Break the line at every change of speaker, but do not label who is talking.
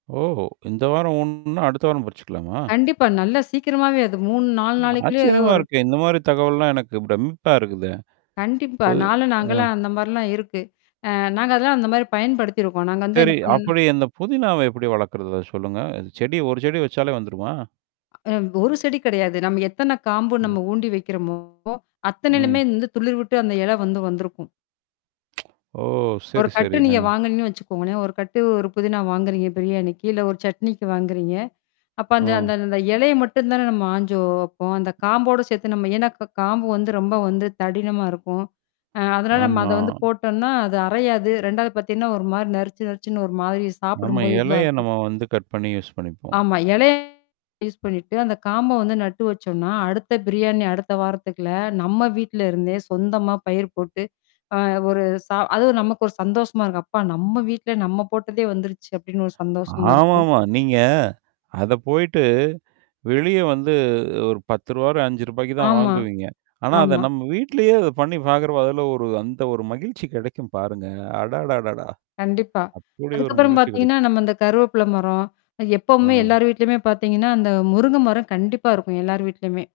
ஓ இந்த வாரம் ஒண்ணுன்னா, அடுத்த வாரம் பறிச்சுக்கலாமா?
கண்டிப்பா நல்லா சீக்கிரமாவே அது 3, 4
அ
நாளைக்குள்ளயே
ஆச்சரியமா
ஒரு
இருக்கே. இந்த மாதிரித் தகவல் எல்லாம் எனக்குப் பிரம்மிப்பா இருக்குதே.
கண்டிப்பா
[unintelligible]
4
ம்.
நாங்கல்லாம் அந்த மாரில்லாம் இருக்கு. அ நாங்க அதெல்லாம் அந்த மாரி பயன்படுத்தி இருக்கோம். நாங்க வந்து
சரி
என்ன பண்ணோம்ன்னா
அப்படி இந்த புதினாவ எப்படி வளக்கிறது? அத சொல்லுங்க! அது செடி 1 செடி வச்சாலே வந்துருமா?
அ வ் ஒரு செடி கிடையாது. நம்ம எத்தன காம்பு
ம்.
நம்ம ஊண்டி வைக்கிறமோ,
ம்.
அத்தனைலுமே இந்த துளிர்விட்டு அந்த இலை வந்து வந்திருக்கும்.
ஓ!
1
சரி
கட்டு
சரி.
நீங்க
அ.
வாங்கினுங்கன்னு வச்சுக்கோங்களேன், 1 கட்டு ஒரு புதினா வாங்குறீங்க பிரியாணிக்கு, இல்ல ஒரு சட்னிக்கு வாங்குறீங்க. அப்ப அந்த அந்த
ம்.
அந்த இலைய மட்டும் தானே நம்ம ஆஞ்சு வப்போம்! அந்தக் காம்போட சேத்து நம்ம ஏன்னா, கா காம்பு வந்து ரொம்ப வந்து தடிமனா இருக்கும். அ அதனால நாம அத
ஆமா.
வந்து போட்டோன்னா, அது அறையாது. 2வது பாத்தீங்கன்னா ஒரு மாரி நறுச்சு நறுச்சுன்னு ஒரு மாதிரி
நம்ம
சாப்பிடும்போது,
எலைய
இதுவாருக்கும்.
நம்ம வந்து கட் பண்ணி யூஸ் பண்ணிப்போம்.
ஆமா எலைய யூஸ் பண்ணிட்டு, அந்தக் காம்ப வந்து நட்டு வச்சோம்ன்னா, அடுத்த பிரியாணி, அடுத்த வாரத்துக்குள்ள, நம்ம வீட்டுல இருந்தே, சொந்தமா பயிர் போட்டு, அ ஒரு சா அதுவும் நமக்கு ஒரு சந்தோஷமா இருக்கும். "அப்பா நம்ம வீட்டுல, நம்ம போட்டதே வந்துருச்சு" அப்படின்னு ஒரு சந்தோஷமா இருக்கும்.
ஆமாமா. நீங்க அதப் போயிட்டு, வெளிய வந்து ஒரு ரூ. 10 ரூ. 5க்கு தான்
ஆமா,
வாங்குவீங்க. ஆனா, அத
ஆமா.
நம்ம வீட்லயே அத பண்ணி பாக்குறப்ப, அதுல ஒரு அந்த ஒரு மகிழ்ச்சி கிடைக்கும் பாருங்க! அடா டா டா-டா!
கண்டிப்பா,
அப்படியொரு
அதுக்கப்புறம்
மகிழ்ச்சி கிடைக்கும்.
பாத்தீங்கன்னா, நம்ம இந்தக் கருவேப்புல மரம் அ எப்பவுமே
ம்.
எல்லார் வீட்லயுமே பாத்தீங்கன்னா, அந்த முருங்க மரம் கண்டிப்பா இருக்கும், எல்லார் வீட்லயுமே.